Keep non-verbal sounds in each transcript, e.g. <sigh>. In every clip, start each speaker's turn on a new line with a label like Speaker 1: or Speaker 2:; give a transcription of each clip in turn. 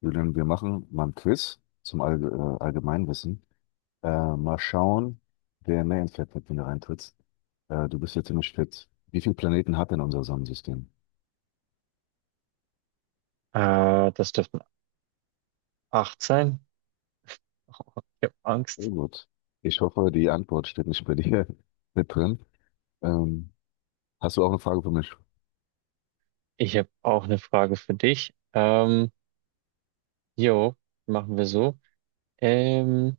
Speaker 1: Julian, wir machen mal ein Quiz zum Allgemeinwissen. Mal schauen, wer mehr ins Fett hat, wenn du reintrittst. Du bist ja ziemlich fit. Wie viele Planeten hat denn unser Sonnensystem?
Speaker 2: Das dürften acht sein. Ich habe
Speaker 1: Oh
Speaker 2: Angst.
Speaker 1: gut. Ich hoffe, die Antwort steht nicht bei dir <laughs> mit drin. Ähm, Hast du auch eine Frage für mich?
Speaker 2: Ich habe auch eine Frage für dich. Jo, machen wir so. Ähm,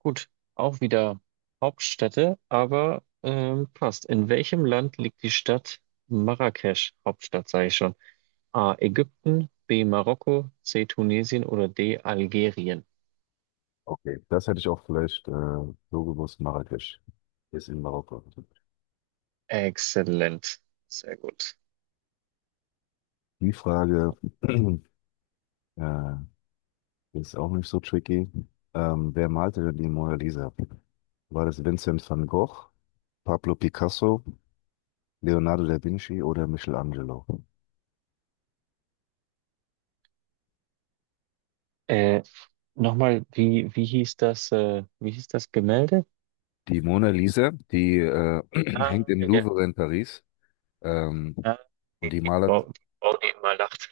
Speaker 2: gut, auch wieder Hauptstädte, aber passt. In welchem Land liegt die Stadt Marrakesch? Hauptstadt, sage ich schon. A. Ägypten, B. Marokko, C. Tunesien oder D. Algerien.
Speaker 1: Okay, das hätte ich auch vielleicht so gewusst. Marrakesch ist in Marokko.
Speaker 2: Exzellent. Sehr gut.
Speaker 1: Die Frage <clears throat> äh, ist auch nicht so tricky. Wer malte denn die Mona Lisa? War das Vincent van Gogh, Pablo Picasso, Leonardo da Vinci oder Michelangelo?
Speaker 2: Äh, Nochmal, wie hieß das, wie hieß das Gemälde?
Speaker 1: Die Mona Lisa, die <clears throat>
Speaker 2: Ah,
Speaker 1: hängt im
Speaker 2: ja.
Speaker 1: Louvre in Paris. Ähm,
Speaker 2: Ja,
Speaker 1: und die malert,
Speaker 2: Frau, die immer lacht.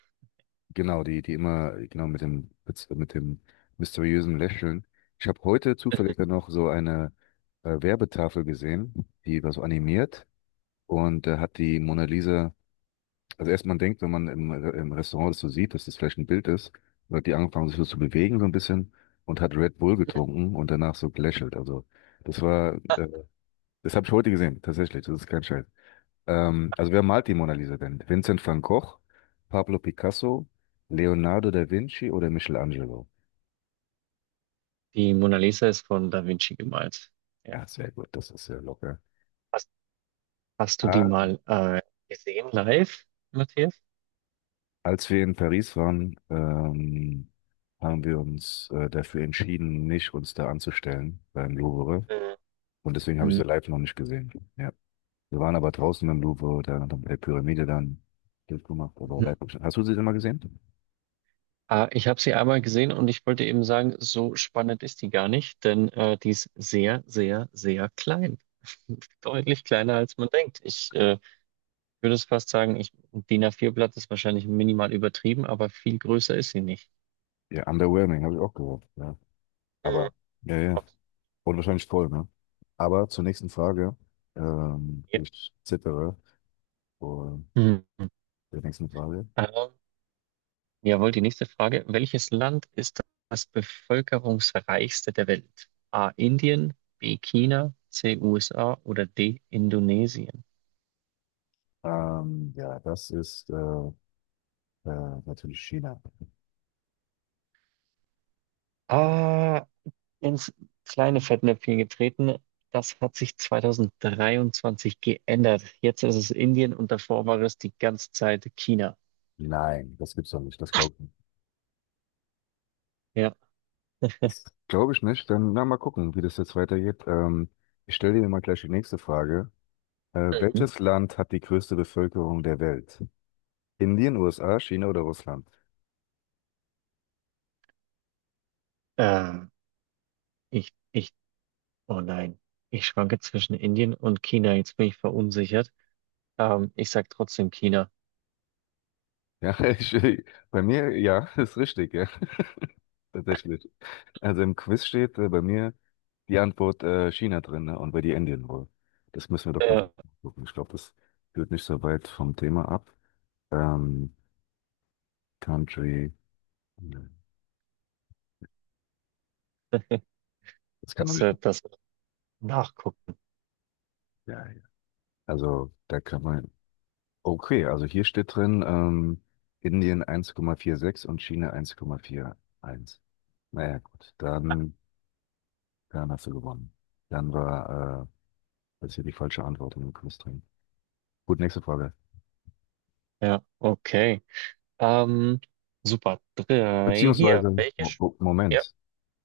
Speaker 1: genau, die, die immer, genau, mit dem mysteriösen Lächeln. Ich habe heute zufällig dann
Speaker 2: <laughs>
Speaker 1: noch so eine Werbetafel gesehen, die war so animiert und da hat die Mona Lisa. Also erst man denkt, wenn man im Restaurant das so sieht, dass das vielleicht ein Bild ist, wird die angefangen, sich so zu bewegen so ein bisschen und hat Red Bull getrunken und danach so gelächelt. Also das war, das habe ich heute gesehen, tatsächlich, das ist kein Scheiß. Also wer malt die Mona Lisa denn? Vincent van Gogh, Pablo Picasso, Leonardo da Vinci oder Michelangelo?
Speaker 2: Die Mona Lisa ist von Da Vinci gemalt. Ja.
Speaker 1: Ja, sehr gut, das ist sehr locker.
Speaker 2: Hast, hast du die
Speaker 1: Ah,
Speaker 2: mal gesehen live, Matthias?
Speaker 1: als wir in Paris waren, haben wir uns dafür entschieden, nicht uns da anzustellen beim Louvre. Und deswegen
Speaker 2: Mhm.
Speaker 1: habe ich sie
Speaker 2: Mhm.
Speaker 1: live noch nicht gesehen. Ja. Wir waren aber draußen im Louvre, da haben bei der Pyramide dann Bild gemacht, aber live. Hast du sie denn mal gesehen?
Speaker 2: Ah, ich habe sie einmal gesehen und ich wollte eben sagen, so spannend ist die gar nicht, denn die ist sehr, sehr, sehr klein. <laughs> Deutlich kleiner, als man denkt. Ich würde es fast sagen, ich, ein DIN A4-Blatt ist wahrscheinlich minimal übertrieben, aber viel größer ist sie nicht.
Speaker 1: Ja, underwhelming, habe ich auch gehört. Ja.
Speaker 2: Mhm.
Speaker 1: Aber, ja, ja. Und wahrscheinlich voll, ne? Aber zur nächsten Frage.
Speaker 2: Ja.
Speaker 1: Ich zittere vor
Speaker 2: Mhm.
Speaker 1: der nächsten Frage.
Speaker 2: Ähm, Jawohl, die nächste Frage. Welches Land ist das bevölkerungsreichste der Welt? A. Indien, B. China, C. USA oder D. Indonesien?
Speaker 1: Ja, das ist natürlich China.
Speaker 2: Ah, ins kleine Fettnäpfchen getreten. Das hat sich 2023 geändert. Jetzt ist es Indien und davor war es die ganze Zeit China.
Speaker 1: Nein, das gibt's doch nicht. Das glaubt nicht.
Speaker 2: Ja.
Speaker 1: Das glaube ich nicht. Dann na, mal gucken, wie das jetzt weitergeht. Ich stelle dir mal gleich die nächste Frage.
Speaker 2: Mhm.
Speaker 1: Welches Land hat die größte Bevölkerung der Welt? Indien, USA, China oder Russland?
Speaker 2: Ähm, ich, ich, oh nein. Ich schwanke zwischen Indien und China. Jetzt bin ich verunsichert. Ich sag trotzdem China.
Speaker 1: Ja, <laughs> bei mir, ja, <laughs> ist richtig, ja, <laughs> tatsächlich. Also im Quiz steht bei mir die Antwort China drin, ne? Und bei dir Indien wohl. Das müssen wir doch ganz
Speaker 2: Ja.
Speaker 1: genau gucken. Ich glaube, das führt nicht so weit vom Thema ab. Ähm, Country, ne, das kann man
Speaker 2: Dass
Speaker 1: nicht.
Speaker 2: er dass wir nachgucken.
Speaker 1: Ja, ja. Also da kann man. Okay, also hier steht drin, Indien 1,46 und China 1,41. Naja, gut, dann, dann hast du gewonnen. Dann war das hier die falsche Antwort in dem Quiz drin. Gut, nächste Frage.
Speaker 2: Ja, okay. Ähm, Super. Drei. Hier.
Speaker 1: Beziehungsweise,
Speaker 2: Welche? Ja,
Speaker 1: Moment,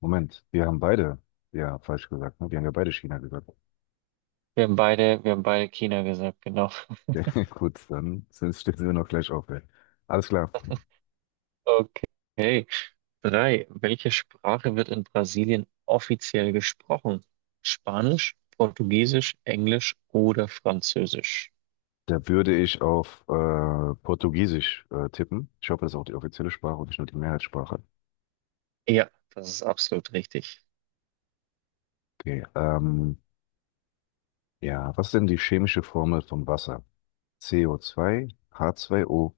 Speaker 1: Moment, wir haben beide ja falsch gesagt, ne? Wir haben ja beide China gesagt. <laughs>
Speaker 2: wir haben beide China gesagt, genau. <laughs>
Speaker 1: Ja, gut, dann sind, stehen wir noch gleich auf. Ey. Alles klar.
Speaker 2: Okay. Drei. Welche Sprache wird in Brasilien offiziell gesprochen? Spanisch, Portugiesisch, Englisch oder Französisch?
Speaker 1: Da würde ich auf Portugiesisch tippen. Ich hoffe, das ist auch die offizielle Sprache und nicht nur die Mehrheitssprache.
Speaker 2: Ja, das ist absolut richtig.
Speaker 1: Okay, ja, was ist denn die chemische Formel von Wasser? CO2, H2O,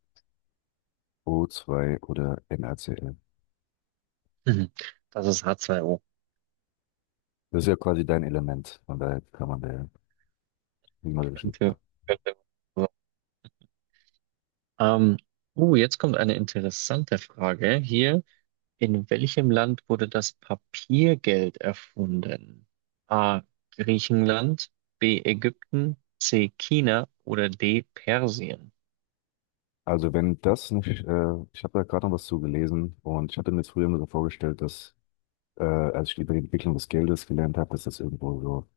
Speaker 1: O2 oder NaCl.
Speaker 2: Mhm. <laughs> Das ist H2O.
Speaker 1: Das ist ja quasi dein Element, von daher kann man da nicht mal geschrieben.
Speaker 2: Könnte, könnte. Ähm, jetzt kommt eine interessante Frage hier. In welchem Land wurde das Papiergeld erfunden? A. Griechenland, B. Ägypten, C. China oder D. Persien?
Speaker 1: Also wenn das nicht, ich habe da gerade noch was zu gelesen und ich hatte mir jetzt früher immer so vorgestellt, dass als ich über die Entwicklung des Geldes gelernt habe, dass das irgendwo so,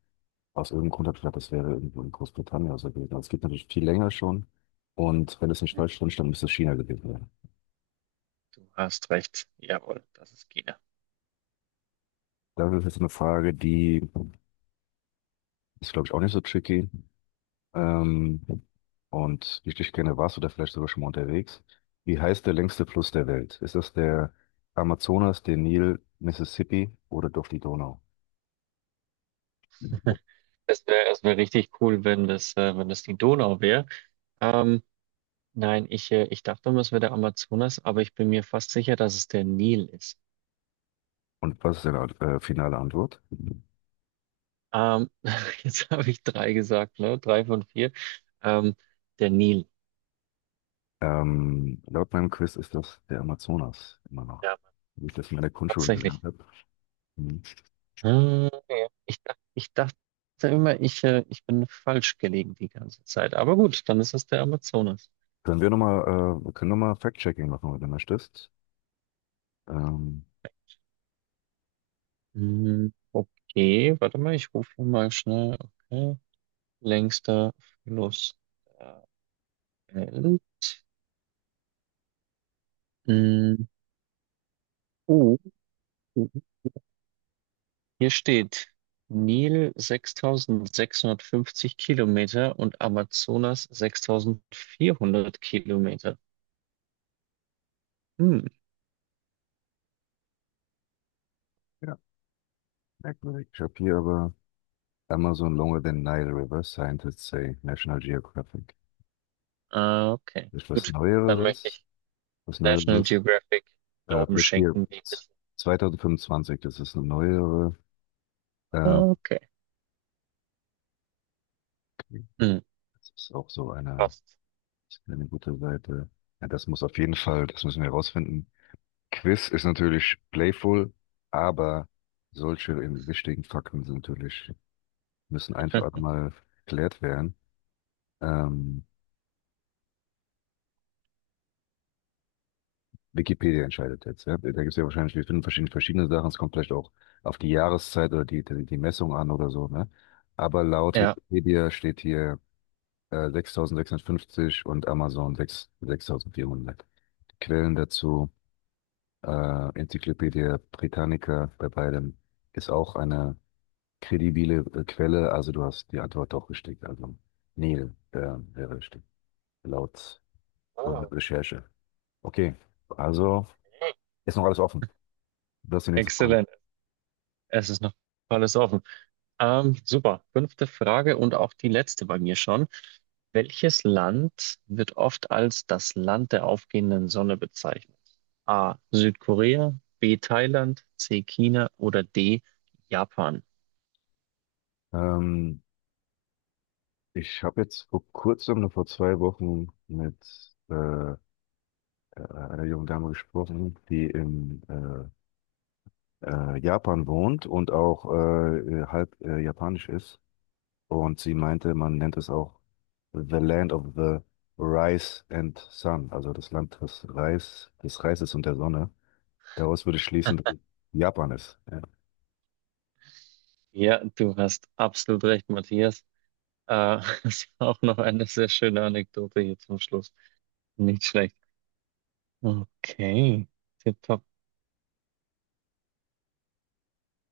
Speaker 1: aus irgendeinem Grund habe ich gedacht, das wäre irgendwo in Großbritannien oder so gewesen. Aber es gibt natürlich viel länger schon und wenn es nicht falsch drin stand, müsste es China gewesen sein.
Speaker 2: Du hast recht. Jawohl, das ist China.
Speaker 1: Das ist jetzt eine Frage, die ist, glaube ich, auch nicht so tricky. Ähm, und wie ich dich kenne, warst du da vielleicht sogar schon mal unterwegs. Wie heißt der längste Fluss der Welt? Ist das der Amazonas, der Nil, Mississippi oder doch die Donau?
Speaker 2: <laughs> Es wär richtig cool, wenn das, wenn das die Donau wäre. Ähm, nein, ich, ich dachte immer, es wäre der Amazonas, aber ich bin mir fast sicher, dass es der Nil ist.
Speaker 1: Und was ist deine finale Antwort?
Speaker 2: Ähm, <laughs> Jetzt habe ich drei gesagt, ne? Drei von vier. Ähm, Der Nil.
Speaker 1: Laut meinem Quiz ist das der Amazonas immer noch,
Speaker 2: Ja, Mann.
Speaker 1: wie ich das in meiner Grundschule
Speaker 2: Tatsächlich.
Speaker 1: gelernt habe. Mhm.
Speaker 2: Ah, ja. Ich dachte immer, ich, ich bin falsch gelegen die ganze Zeit. Aber gut, dann ist es der Amazonas.
Speaker 1: Können wir nochmal, wir können nochmal Fact-Checking machen, wenn du möchtest. Ähm,
Speaker 2: Hm. Okay, warte mal, ich rufe mal schnell. Okay. Längster Fluss der Welt. Hm. Oh, oh, hier steht Nil 6.650 Kilometer und Amazonas 6.400 Kilometer. Hm.
Speaker 1: ja, merkwürdig. Ich habe hier aber Amazon longer than Nile River, scientists say, National Geographic.
Speaker 2: Ah, okay.
Speaker 1: Ist was
Speaker 2: Gut, dann möchte
Speaker 1: Neueres?
Speaker 2: ich
Speaker 1: Was
Speaker 2: National
Speaker 1: Neueres?
Speaker 2: Geographic Glauben
Speaker 1: Vielleicht hier
Speaker 2: schenken, wie Wissen.
Speaker 1: 2025, das ist eine neuere. Äh,
Speaker 2: Okay.
Speaker 1: okay.
Speaker 2: Hm,
Speaker 1: Das ist auch so
Speaker 2: passt.
Speaker 1: eine gute Seite. Ja, das muss auf jeden Fall, das müssen wir herausfinden. Quiz ist natürlich playful, aber solche in wichtigen Fakten sind natürlich, müssen einfach
Speaker 2: <laughs>
Speaker 1: mal geklärt werden. Ähm, Wikipedia entscheidet jetzt, ja. Da gibt es ja wahrscheinlich, wir finden verschiedene, verschiedene Sachen. Es kommt vielleicht auch auf die Jahreszeit oder die Messung an oder so, ne? Aber laut
Speaker 2: Ja.
Speaker 1: Wikipedia steht hier 6650 und Amazon 6, 6400. Quellen dazu, Enzyklopädie Britannica bei beidem ist auch eine kredibile Quelle. Also du hast die Antwort doch richtig. Also Neil wäre richtig. Laut und
Speaker 2: Ah,
Speaker 1: Recherche. Okay, also
Speaker 2: okay.
Speaker 1: ist noch alles offen. Das ist die nächste Frage.
Speaker 2: Exzellent. Es ist noch alles offen. Super. Fünfte Frage und auch die letzte bei mir schon. Welches Land wird oft als das Land der aufgehenden Sonne bezeichnet? A. Südkorea, B. Thailand, C. China oder D. Japan?
Speaker 1: Ähm, ich habe jetzt vor kurzem, nur vor 2 Wochen, mit einer jungen Dame gesprochen, die in Japan wohnt und auch halb japanisch ist. Und sie meinte, man nennt es auch The Land of the Rice and Sun, also das Land des Reis, des Reises und der Sonne. Daraus würde ich schließen, dass es Japan ist. Ja.
Speaker 2: Ja, du hast absolut recht, Matthias. <laughs> Das war auch noch eine sehr schöne Anekdote hier zum Schluss. Nicht schlecht. Okay. Tipp